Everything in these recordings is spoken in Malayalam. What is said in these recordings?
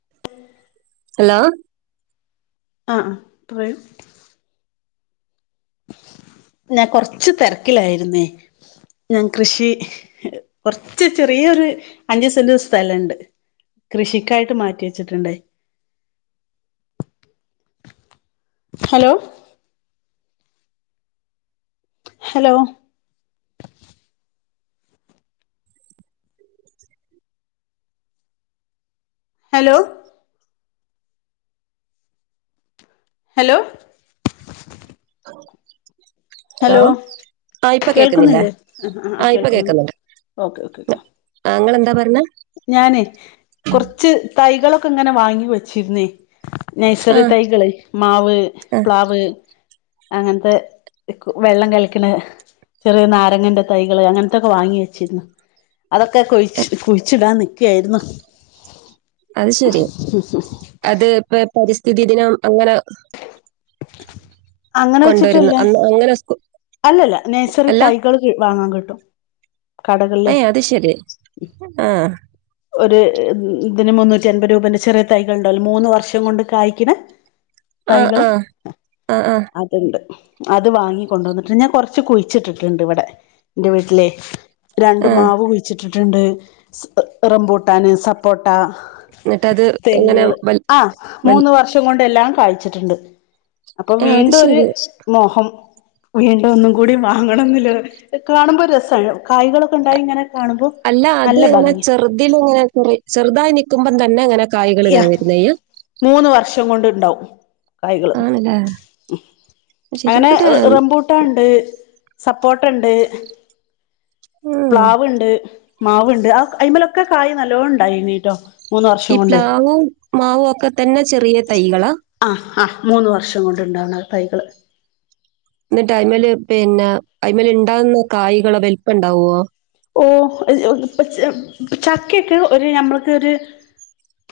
[inaudible] ഹലോ ആഹ ആഹ പറയൂ ഞാൻ കൊറച്ച് തിരക്കിലായിരുന്നേ ഞാൻ കൃഷി കൊറച്ച് ചെറിയൊരു അഞ്ചു സെന്റ് സ്ഥലുണ്ട് കൃഷിക്കായിട്ട് മാറ്റി വെച്ചിട്ടുണ്ടേ [inaudible] hello hello hello hello [inaudible] hello ആ ഇപ്പൊ കേക്കുന്നില്ലേ കേൾക്കുന്നില്ലേ ആ ആ കേൾക്കുന്നു ഓക്കെ ഓക്കേ ക്കെ ആങ്ങളെന്താ പറഞ്ഞത് ഞാനേ കുറച്ച് തൈകളൊക്കെ ഇങ്ങനെ വാങ്ങി വെച്ചിരുന്നേ ആ നൈസറ തൈകള് മാവ് ആ പ്ലാവ് അങ്ങനത്തെ വെള്ളം കളിക്കണ് ചെറിയ നാരങ്ങന്റെ തൈകള് അങ്ങനത്തൊക്കെ വാങ്ങി വെച്ചിരുന്നു അതൊക്കെ കൊഴ കുഴ ച്ചിടാൻ നിക്കയായിരുന്നു അത് ശരി അത് ഇപ്പ പരിസ്ഥിതി ദിനം അങ്ങനെ അങ്ങനെ കൊണ്ടുവരുന്നു വെച്ചിട്ടല്ല അന്ന് അങ്ങനെ സ്കൂ അല്ലല്ല നേഴ്സറി തൈകൾ വാങ്ങാൻ കിട്ടും കടകളില് അയ അത് ശരി ആഹ ഒരു ഇതിന് മുന്നൂറ്റി അൻപത് രൂപേൻറെ ചെറിയ തൈകൾ ഉണ്ടാവല്ലോ മൂന്ന് വർഷം കൊണ്ട് കായ്ക്കണ [inaudible] തൈകള് ആ ആ അത്ണ്ട് അത് വാങ്ങിക്കൊണ്ട വന്നിട്ടുണ്ട് ഞാൻ കൊറച്ച് കുഴിച്ചിട്ടിട്ടുണ്ട് ഇവിടെ എന്റെ വിട്ട്ലേ രണ്ടു ആ മാവ് കുഴിച്ചിട്ടിട്ടുണ്ട് [unintelligible] റംപൂട്ടാന് സപ്പോട്ട എന്നിട്ടത് ഇങ്ങനെ തെങ്ങ വൽ ആഹ വൽ മൂന്ന് വർഷ ഇതുകൊണ്ടെല്ലാം കായിച്ചട്ടുണ്ട് അപ്പൊ ആ അത് വീണ്ടും ഒരു ശരി മോഹം- വീണ്ടും ഒന്നും കൂടി വാങ്ങണമെന്നുണ്ടായിരുന്ന് കാണുമ്പോ രസാണ് കായകളൊക്കെ ഉണ്ടായി കാണുമ്പോ ഇങ്ങനെ കാണുമ്പോൾ- അല്ല അത് ഇങ്ങനേ ചെറുതിനിന്ന് ഇങ്ങനെ ചെറുതായി നൽക്കുമ്പം തന്നെ അങ്ങനെ കായ്കൾ യാ ഇങ്ങനെ വരുന്നയ- മൂന്ന് വർഷം കൊണ്ടുണ്ടാവും തൈകള് ആണല്ലേ ഉം ശരി അങ്ങനെ ഇവിടെ റം റംബൂട്ട് ട്ട്ണ്ട് സപ്പോട്ടുണ്ട് ഉം, പ്ലാവുണ്ട് മാവുണ്ട് ആ അയിലമലൊക്കെ കായ നല്ലോ ഉണ്ടായി എങ്ങീട്ടോ മൂന്ന് ഈ വർഷം കൊണ്ട് മാവും പ്ലാവും ഒക്കെ തന്നെ ചെറിയ തൈകളാ അ ആ മൂന്ന് വർഷം കൊണ്ടുണ്ടാവുന്ന തൈകള് എന്നിട്ട് ഐയ്മേൽ പിന്നെ ഐമൽ ഉണ്ടാവുന്ന കായകള് വലുപ്പംണ്ടാവോ- ഓ [unintelligible] ചക്കയൊക്കെ ഒരു നമ്മക്കൊരു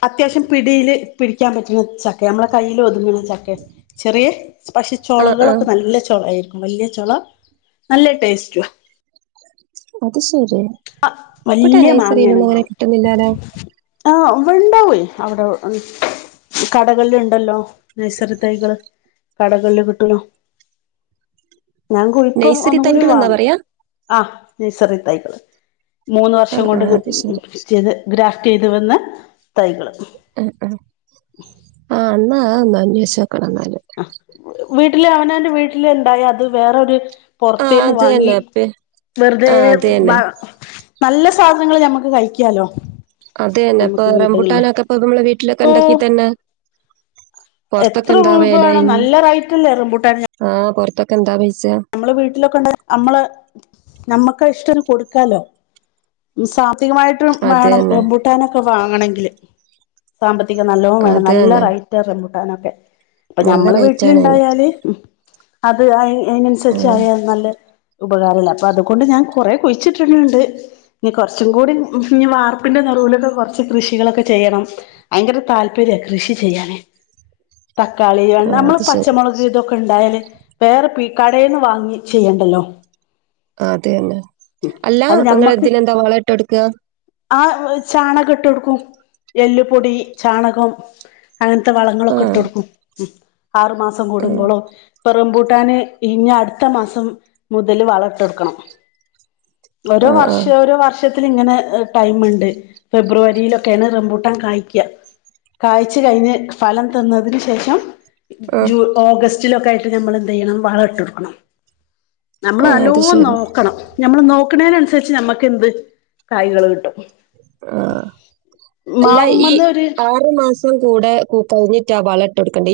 അത്യാവശ്യം പിടിയില് പിടിക്കാൻ പറ്റുന്ന ചക്കയാണ് നമ്മളെ കയ്യിൽ ഒതുങ്ങുന്ന ചക്ക ചെറിയ പക്ഷെ ആഹ് ആഹ് ചോളകളൊക്കെ നല്ല ചോള ആയിരിക്കും വലിയ ചോള നല്ല ടേസ്റ്റുവാ അത് ശരി അ ഇബടെ വലിയ മാങ്ങയാണ് നഴ്സറിന്നൊന്നും അങ്ങനെ മാവ് - കിട്ടുന്നില്ലാലോ. അ [unintelligible] അവിടെ ആഹ് കടകളിൽ ഉണ്ടല്ലോ നേഴ്സറി തൈകള് കടകളിലൂ കിട്ടോലോ ഞാൻ കുലുക്കും നഴ്സറി ഒന്നും കൂടി തൈകൾ എന്നാ വാങ്ങും പറയാ? അ നേഴ്സറി തൈകള് മൂന്ന് വർഷം ആഹ് കൊണ്ട് ആഹ് അത് ശരി. [unintelligible] ചെയ്ത് ഗ്രാഫ്റ്റ് ചെയ്ത് വന്ന തൈകള് ആഹ് ആഹ് ആഹ് അല്ല ഒന്ന് അനേഷിച്ചുനോക്കണം എന്നാല് ആഹ് വീട്ടില് അവനവന്റെ വീട്ടില് ഇണ്ടായി അത് വേറൊരു ആഹ് പൊറത്തേന്നു അത് വാങ്ങി തന്നെ പി വെറുതെ ആഹ് അത് തന്നെ. വ- നല്ല സാധനങ്ങള് ഞമ്മക്ക് കഴിക്കാലോ- അതേ എന്ന് ഇപ്പൊ നമുക്ക് വീട്ടുകളില് റംബുട്ടാനൊക്കെപ്പ നമ്മളെ വീട്ടിലൊക്കെ ഉണ്ടക്കി ഓഹ് തന്നെ പൊറത്തൊക്കെ എത്ര എന്താ രൂപയാണ് വെലായിന്. നല്ല റൈറ്റ് അല്ലേ റംബൂട്ടാനു - ആഹ് പൊറത്തൊക്കെ എന്താ പൈസ- നമ്മള് വീട്ടിലൊക്കെ ഉണ്ട നമ്മള് നമ്മക്ക് ഇഷ്ടംത്തിനു കൊടുക്കാലോ സാത്തികമായിട്ടും അത് വേണം തന്നെ റബ്ബൂട്ടാനൊക്കെ വാങ്ങണമെങ്കില് സാമ്പത്തിക നല്ലോം വേണം അത് നല്ല തന്നെ റൈറ്റ റംബൂട്ടാനൊക്കെ അപ്പൊ നല്ല ഞമ്മള് റേറ്റ് ആണ് അയ്ന്. വീട്ടിലിണ്ടായാല് അത് അയ് ഉം അതിനനുസരിച്ചായല്ല നല്ല ഉപകാരമില്ല അപ്പൊ അതുകൊണ്ട് ഞാൻ കുറെ കുഴിച്ചിട്ടുണ്ട് - ഇനി കുറച്ചും കൂടി ഇനി വാർപ്പിന്റെ നെറുവിലൊക്കെ കുറച്ച് കൃഷികളൊക്കെ ചെയ്യണം ഭയങ്കര താല്പര്യ കൃഷി ചെയ്യാന് തക്കാളി ആഹ് നമ്മള് അത് ശരി. പച്ചമുളക് ഇതൊക്കെ ഉണ്ടായല് വേറെ പോയി കടേന്നു വാങ്ങി ചെയ്യണ്ടല്ലോ ആഹ് അതെ തന്നെ അല്ല അത് അപ്പൊ നിങ്ങ ഇതിനെന്താ വള ഇട്ട് കൊടുക്ക ആഹ് ചാണകം ഇട്ട് കൊടുക്കും എല്ലുപ്പൊടി ചാണകം അങ്ങനത്തെ വളങ്ങളൊക്കെ ഇട്ട് ആഹ് കൊടുക്കും ഉം ആറു മാസം ഉം കൂടുമ്പോള്ളോ റംബൂട്ടാന് ഇനി അടുത്ത മാസം മുതല് വളം ഇട്ടുകൊടുക്കണം ഓരോ ആഹ് വർഷ ആഹ് ഓരോ വർഷത്തിനിങ്ങനെ - ടൈമുണ്ട് ഫെബ്രുവരിയിലൊക്കെയാണ് റംമ്പൂട്ടാൻ കായിക്ക കായിച്ചു കഴിഞ്ഞ് ഫലം തിന്നതിനു ശേഷം ആഹ് ജൂൺ ഓഗസ്റ്റിലൊക്കെ ആയിട്ട് നമ്മൾ എന്ത ചെയ്യണം വളമിട്ടു കൊടുക്കണം. നമ്മൾ ആഹ് നല്ലോ അത് ശരി നോക്കണം നമ്മൾ നോക്കണനുസരിച്ച് നമ്മുക്ക് എന്ത് കായകൾ കിട്ടും. ആഹ് അല്ല ഈ മാവുമ്പന്ന് ഒരു ആറ് മാസം കൂടെ പൂവിട്ട വളം ഇട്ടുകൊടുക്കണ്ടേ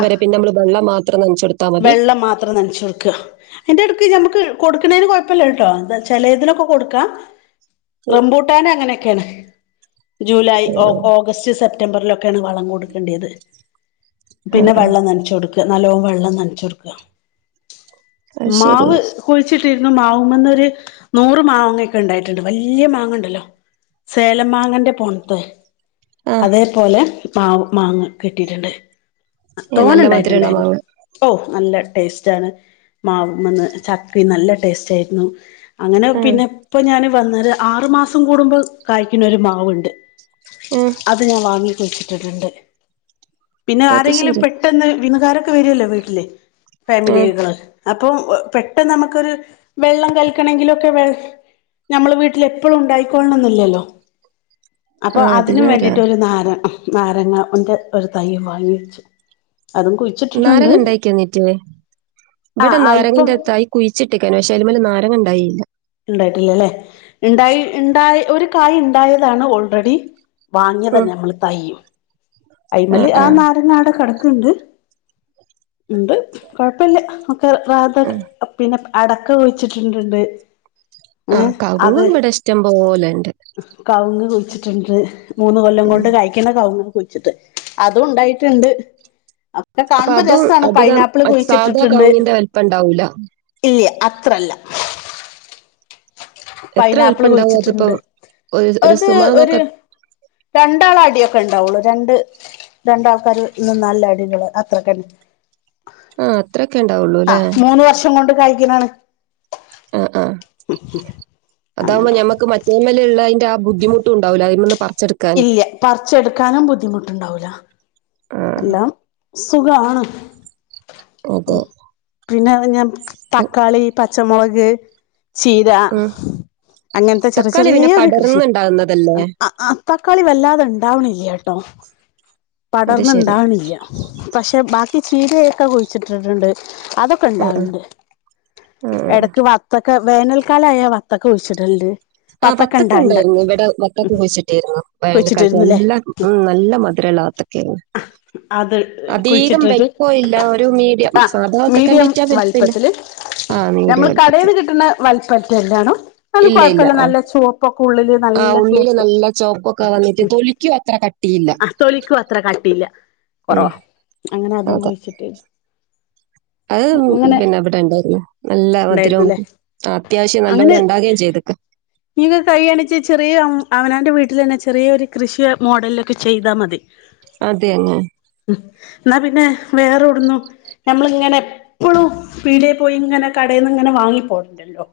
ആഹ് പിന്നെ നമ്മള് വെള്ളം മാത്രം നനച്ച കൊടുക്ക വെള്ളം മാത്രം നനച്ചൊ കൊടുക്കുക തിന്റെ എടുക്ക് ഞമ്മക്ക് കൊടുക്കുന്നേന് കൊയപ്പല്ല കേട്ടോ!. എന്താച്ചാല്, ഇതിനൊക്കെ കൊടുക്കാം റംബൂട്ടാന് അങ്ങനെയൊക്കെയാണ് ജൂലൈ ആഹ് ഓഗസ്റ്റ് സെപ്റ്റംബറിലൊ [unintelligible] വളം കൊടുക്കേണ്ടത് ആഹ് പിന്നെ ആഹ് വെള്ളം നനച്ച് കൊടുക്ക നല്ലോണം വെള്ളം ന [unintelligible] അത് ശരി മാവ് കുഴിച്ചിട്ടിരുന്നു മാവുമ്മേന്നൊരു നൂറ് മാങ്ങ ഒക്കെ ഉണ്ടായിട്ടുണ്ട് വല്യ മാങ്ങ ഉണ്ടല്ലോ സേലം മാങ്ങന്റെ [unintelligible] ആഹ് അതേപോലെ മാവ് മാങ്ങ കിട്ടിയിട്ടുണ്ട് ഏഹ് തോനെ നല്ല മധുരള്ള ഉണ്ടായിട്ടുണ്ടായിരുന്നു മാങ്ങ ഓ നല്ല ടേസ്റ്റ് ആണ് മാവുമെന്നു ചക്കയും നല്ല ടേസ്റ്റ് ആയിരുന്നു അങ്ങനെ, ആഹ് പിന്നെ ഇപ്പൊ ഞാന് വന്നേരെ, ആറു മാസം കൂടുമ്പോ കായ്ക്കണൊരു മാവുണ്ട്. ഉം അത് ഞാൻ വാങ്ങിക്കഴിച്ചിട്ടിട്ടുണ്ട് പിന്നെ അത് ആരെങ്കിലും ശരി പെ ട്ടന്ന് വിനുകാരൊക്കെ വരുല്ലോ വീട്ടില് ആഹ് ഫാമിലികള് അപ്പം പെട്ടെന്ന് നമുക്കൊരു വെള്ളം കൽക്കണെങ്കിൽ ഒക്കെ വെ നമ്മൾ വീട്ടിൽ എപ്പോഴും ഉണ്ടായിക്കോളണം എന്നില്ലല്ലോ അപ്പൊ, ആഹ് അത് അതിനും നേരാ വേണ്ടിട്ട് ഒരു നാര, നാരങ്ങ ഉന്റെ ഒരു തൈയ്യും വാങ്ങിച്ചു. അതും കുഴി നാരങ്ങ ഉണ്ടായി കഴിഞ്ഞിട്ടില്ലേ ഇവിടെ ആഹ് ആഹ് ഇപ്പം നാരങ്ങന്റെ തൈ കുഴിച്ചിട്ടിക്കാണ് പക്ഷെ അതുംമെല് നാരങ്ങ ഉണ്ടായില്ല ഉണ്ടായിട്ടില്ലല്ലെ ഇണ്ടായി ഇണ്ടായി ഒരു കായ് ഇണ്ടായതാണ് ഓൾറെഡി വാങ്ങിയതാ ഉം നമ്മള് തൈയ്യ് അയിമല് ആഹ് ആ ആഹ് നാരങ്ങാടെ കെടക്കുണ്ട് ഉണ്ട് കുഴപ്പില്ല ഉം [unintelligible] പിന്നെ അടക്ക കുഴിച്ചിട്ടിട്ടുണ്ട് ആഹ് കവുങ്ങ് ഇവിടെ ഇഷ്ടം പോലെ ണ്ട് കവുങ്ങ് കുഴിച്ചിട്ടിട്ടുണ്ട് മൂന്ന് കൊല്ലം കൊണ്ട് ഉം കായ്ക്കണ കവുങ്ങ് ചിട്ട്, അതും ണ്ടായിട്ട്ണ്ട്. [inaudible] അപ്പൊ കാണുമ്പോ അതും രസാ ണ് അധികം പൈനാപ്പിള് അ- സാധാ കുഴിച്ചിട്ടിട്ടുണ്ട് കവുങ്ങിന്റെ വലിപ്പം ഇണ്ടാവൂല ഇല്യ അത്രല്ല എത്ര പൈനാപ്പിള് വലിപ്പണ്ടാവും അതിപ്പോ കുഴിച്ചിട്ട്ണ്ട്. ഒരു ഒരു അത്, സുമാറ് നോക്ക ഒരു രണ്ടാളെ അടിയൊക്കെ ഇണ്ടാവൊള്ളു. രണ്ട് രണ്ട് ആൾക്കാര്, നിന്നാല്ള്ള അടികള് അത്രക്കെന്നെ ആഹ് അത്രൊക്കെ ഉണ്ടാവുള്ളൂ ല്ലേ ആഹ് മൂന്ന് വർഷം കൊണ്ട് കായ്ക്കുന്നാണ് ആഹ് ആഹ് അതാവുമ്പ അങ്ങനെ ഞമക്ക് മറ്റെമ്മേലുള്ള അയിന്റെ ആ ബുദ്ധിമുട്ടുണ്ടാവില്ല അതിമ്മെന്നു പറിച്ചെടു ഇല്ല്യ പറിച്ചെടുക്കാനും ബുദ്ധിമുട്ടുണ്ടാവൂല ആഹ് എല്ലാം സുഖാണ് അതെ ഉം പിന്നാണ് ഞാൻ ഉം തക്കാളി പച്ചമുളക് ചീര. ഉം. അങ്ങനത്തെ ചെറിയ, തക്കാളി പിന്നെ ചെറിയൊരു കൃഷി പടർന്നുണ്ടാകുന്നതല്ലേ തക്കാളി വല്ലാതെ ഉണ്ടാവണില്യ ട്ടോ അത് [unintelligible] ശരി ഇണ്ടാകണില്ല. പക്ഷെ, ബാക്കി ചീരയൊക്കെ കുഴിച്ചിട്ടിട്ടുണ്ട്. അതോ ക് ആ ആ ഉണ്ടാവണ്ട് ആ ആ ഇടക്ക് വത്തൊക്കെ വേനൽക്കാലായ വത്തക്ക കുഴിച്ചിട്ടുണ്ട് ആഹ്, ബത്തക്ക ണ്ടായിരുന്നു. ഇവിടെ ബത്തക്ക കുഴിച്ചിട്ടേര്ന്നു. വേനൽകാലത്ത്, കുഴിച്ചിട്ടിരുന്നുല്ലേ അതെല്ലാം ഉം നല്ല മധുരൊള്ള ബത്തക്കയരുന്ന് അത്, കുഴിച്ചിട്ടിട്ട്. ഇല്ല ഒരു മീഡിയം ആഹ്, സാധാ വത്തക്കന്റെ മീഡിയം ഇറ്റാ വലിപ്പമില്ല വലിപ്പത്തില് ആ നമ്മൾ മീഡിയം വലിപ്പത്തിൽ കടയിൽന്ന് കിട്ടുന്ന വലിപ്പത്രെയെന്റെയാണോ അത് ഇല്ല കോഴ ഇല്ല ആ നല്ല ചുവപ്പൊക്കെ ഉള്ളില്, ആ നല്ല ഉള്ളില് ചുവപ്പ് നല്ല ചോപ്പൊക്കെ വന്നിട്ട് [unintelligible] തൊലിക്കും അത്ര കട്ടിയില്ല ആഹ്, തൊലിക്കും അത്ര കട്ടിയില്ല ഉം. കുറവാ അങ്ങനെ അതും അതെ. കൊഴിച്ചിട്ട് അത് പിന്നെ ഇവിടെ ഇണ്ടായിരുന്നു നല്ല മധുരവും ഉണ്ടായിരുന്നുല്ലേ ആഹ്, അത്യാവശ്യം അങ്ങനെ നല്ലോണം ണ്ടാവേം ചെയ്ത്ക്ക്. നിങ്ങക്ക് കഴിയാണിച്ചെ ചെറിയ അവനവന്റെ വീട്ടിൽ തന്നെ ചെറിയൊരു കൃഷി മോഡലിലൊക്കെ ചെയ്താ മതി അതെന്നെ ഉം ഇന്നാ പിന്നെ വേറെടുന്നും ഞമ്മളിങ്ങനെ എപ്പളും പ്പീടേ പോയി ഇങ്ങനെ കടയിൽന്ന് ഇങ്ങനെ വാങ്ങി പോരണ്ടല്ലോ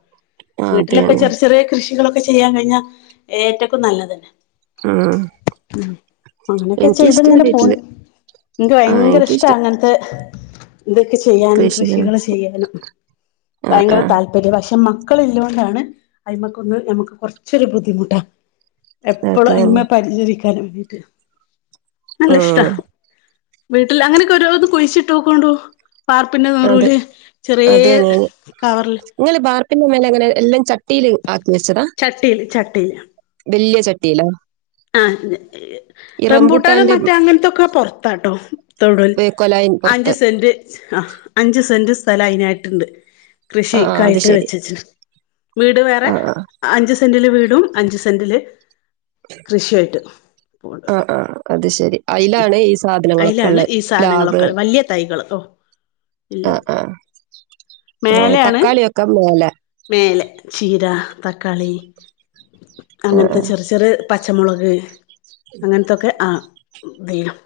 ആ അത് വീട്ടിലൊക്കെ തന്നെ. ചെറിയ ചെറിയ കൃഷികളൊക്കെ ചെയ്യാൻ കഴിഞ്ഞാൽ ഏറ്റക്കും നല്ലതന്നെ ഉം. ഉം അങ്ങനെക്കെ എനിക്കിഷ്ടാ ചെത്ങ്ങനെ പോണ് വീട്ടില്. ഇൻക്ക് ആ ഭയങ്കര ഇഷ്ടാ എനിക്കിഷ്ടം അങ്ങനത്തെ ഇതൊക്കെ ചെയ്യാനും കൃഷികള്. കൃഷികൾ ചെയ്യാനും ആ ഭയങ്കര ആ താല്പര്യാ പക്ഷെ മക്കള് ഇല്ലോണ്ടാണ് അയ്മക്കൊന്ന് നമുക്ക് കുറച്ചൊരു ബുദ്ധിമുട്ടാ അത് എപ്പളും തന്നെ. അയിമെ പരിചരിക്കാൻ വേണ്ടീട്ട് നല്ല ഇഷ്ടാ. ഉം. വീട്ടിൽ അങ്ങനെയൊക്കെ ഓരോന്ന് കുഴിച്ചിട്ട് നോക്കോണ്ടൂ. ബാർപ്പിന്റെ അത് നെറൂല്. ചെറീയ അതേനി. കവർല്. ഇങ്ങള് ബാർപ്പിന്റെ മേലെ. അങ്ങനെ എല്ലം ചട്ടീല് ആക്കി വെച്ചതാ? ചട്ടീൽ ചട്ടീൽ. വല്ല്യ ചട്ടീലോ? ആഹ്. റമ്പൂട്ടാനും റംബൂട്ടാന്റെ മറ്റേ അങ്ങനത്തൊക്കെ പൊർത്താട്ടോ. തൊടൂല് വേ കൊലായിൻ അഞ്ച് പൊറത്ത്. സെന്റ് ആഹ് അഞ്ച് സെന്റ് സ്ഥലം അയിനായിട്ട്ണ്ട് ആ ആ അത് കൃഷിക്കായിട്ട് ശരി. വെച്ചച്ച്ണ്. വീട് വേറെ ആ ആ. അഞ്ച് സെന്റ്ല് വീടും അഞ്ച് സെന്റ്ല് കൃഷി ആയിട്ട്. ആ ആ അത് ശരി. അയിലാണ് ഈ സാധനങ്ങളൊക്കെ അയിലാണ് ഉള്ളത്. ഈ പ്ലാവ് സാധനങ്ങളൊക്കെ വലിയ തൈകള് ഇല്ലത് ആഹ്.. ആ ആ മേലെയാണ് തക്കാളിയൊക്കെ മേലെ.. മേലെ ചീര, തക്കാളി. ആ ആ. അങ്ങനത്തെ ചെറി ചെറിയ പച്ചമുളക്. അങ്ങനതൊക്കെ ആ ഇതിലും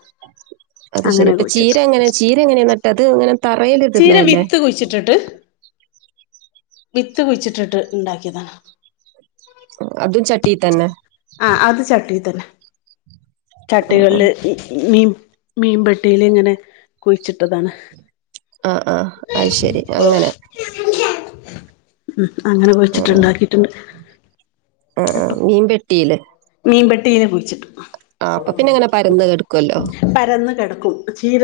അത് ശരി അങ്ങനെ ഇപ്പൊ കുഴിച്ചിടും ചീര ചീര എങ്ങനെ നട്ടത് അത് ഇങ്ങനെ തറയിൽ ചീര ഇടുന്നതല്ലേ വിത്ത് കുഴിച്ച്ട്ടിട്ട്. വിത്ത് കുഴിച്ചിട്ടിട്ട് ഇണ്ടാക്കിയതാണ്. അതും ചട്ടിയിൽ തന്നെ ആഹ് അത് ചട്ടിയിൽ തന്നെ. ആ ആ. ചട്ടികളില് മീൻ മീൻപെട്ടീല് ഇങ്ങനെ കുഴിച്ചിട്ടതാണ്. ആ ആഹ് അത് ശരി അങ്ങനെ. മം അങ്ങനെ കുയിച്ചിട്ട് ഇണ്ടാക്കീട്ട്ണ്ട്. ആഹ് ആ മീൻ പെട്ടീല്. മീൻപെട്ടീല് കുഴിച്ചിട്ടു. ആ അപ്പം പിന്നെ അങ്ങെനെ പരന്ന് കെടക്കും. പരന്ന് കിടക്കും. ചീര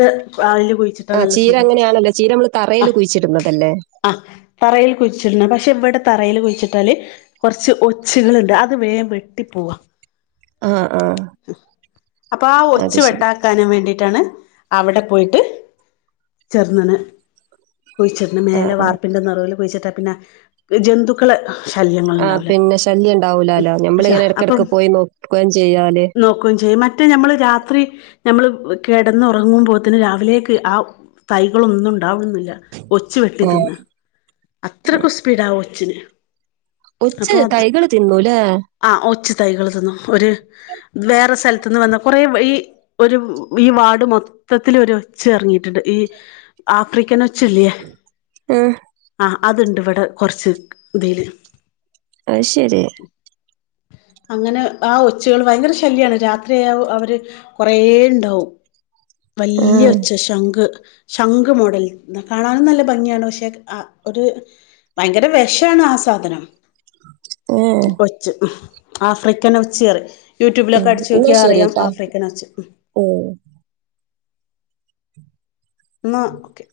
അയില് കുഴിച്ചിട്ടാ ആ നല്ല ചീര സുഖാ അങ്ങനെയാണല്ലോ ചീര നമ്മള് തറയിൽ കുഴിച്ചിടുന്നതല്ലേ? ആഹ് തറയിൽ കുഴിച്ചിടുന്നാ. പക്ഷെ ഇവിടെ തറയിൽ കുഴിച്ചിട്ടാല് കുറച്ച് ഒച്ചകള് ഇണ്ട് അത് വേഗം വെട്ടി പോവാ. ആ ആ അപ്പൊ ആ അത് ഒച്ച് ശരി വെട്ടാ വെട്ടാണ്ടിരിക്കാൻ വേണ്ടീട്ടാണ് അവിടെ പോയിട്ട് ചേർന്നനെ കുഴിച്ച് ആ മേലെ ആ വാർപ്പിന്റെ നെറൂൽ കുഴിച്ചിട്ടാ പിന്നെ ജന്തുക്കളെ ശല്യങ്ങൾ ആ ഉണ്ടാവില്ല പിന്നെ ശല്യം ഇണ്ടാവൂലാല്ലോ? പക്ഷെ ഞമ്മളിങ്ങനെ ഇടക്കിടക്ക് പോയി നോക്കി നോക്കേം ചെയ്യാല്. നോക്കൂം ചെയ്യും മറ്റ് മറ്റേ നമ്മള് രാത്രി. നമ്മള് കിടന്നറങ്ങുമ്പോത്ത്ന് രാവിലേക്ക് ആ തൈകളൊന്നും ഇണ്ടാവുന്നില്ല. ഒച്ച് വെട്ടി ഉം. തിന്നാ. അത്രയ്ക്കും സ്പീഡാ ആ ഒച്ചിന് ഒച്ച് അപ്പൊ അത് തൈകള് തിന്നൂലേ? ആ ഒച്ചു തൈകള് തിന്നു ഒരു വേറെ സ്ഥലത്ത്ന്ന് വന്ന കൊറെേ ഈ ഒരു ഈ വാട് മൊത്തത്തിൽ ഒരു ഒച്ച് ഇറങ്ങിയിട്ടുണ്ട് ഈ ആഫ്രിക്കൻഓച്ചില്ലേ ആ അതുണ്ട് ഇവിടെ കുറച്ച് ഇതിൽ അയ്ശരി. അങ്ങനെ ആ ഒച്ചുകൾ ഭയങ്കര ശല്യമാണ് രാത്രിയയാ അവർ കൊറെേ ഉണ്ടാവും ആ വലിയ ഒച്ച് ശങ്ക് ശംഖ് മോഡൽ കാണാനും നല്ല ഭംഗിയാണ് പക്ഷേ അ ഒരു ഭയങ്കര വെഷാണ് ആ സാധനം ഏഹ് ഒച്ച് ആഫ്രിക്കൻ ഒച്ച് പറയും യൂട്യൂബിലൊക്കെ അടിച്ച് നോക്കിയാൽ അറിയാം ആഫ്രിക്കൻ ഒച്ച്. ഓ ന്നാ ഓക്കെ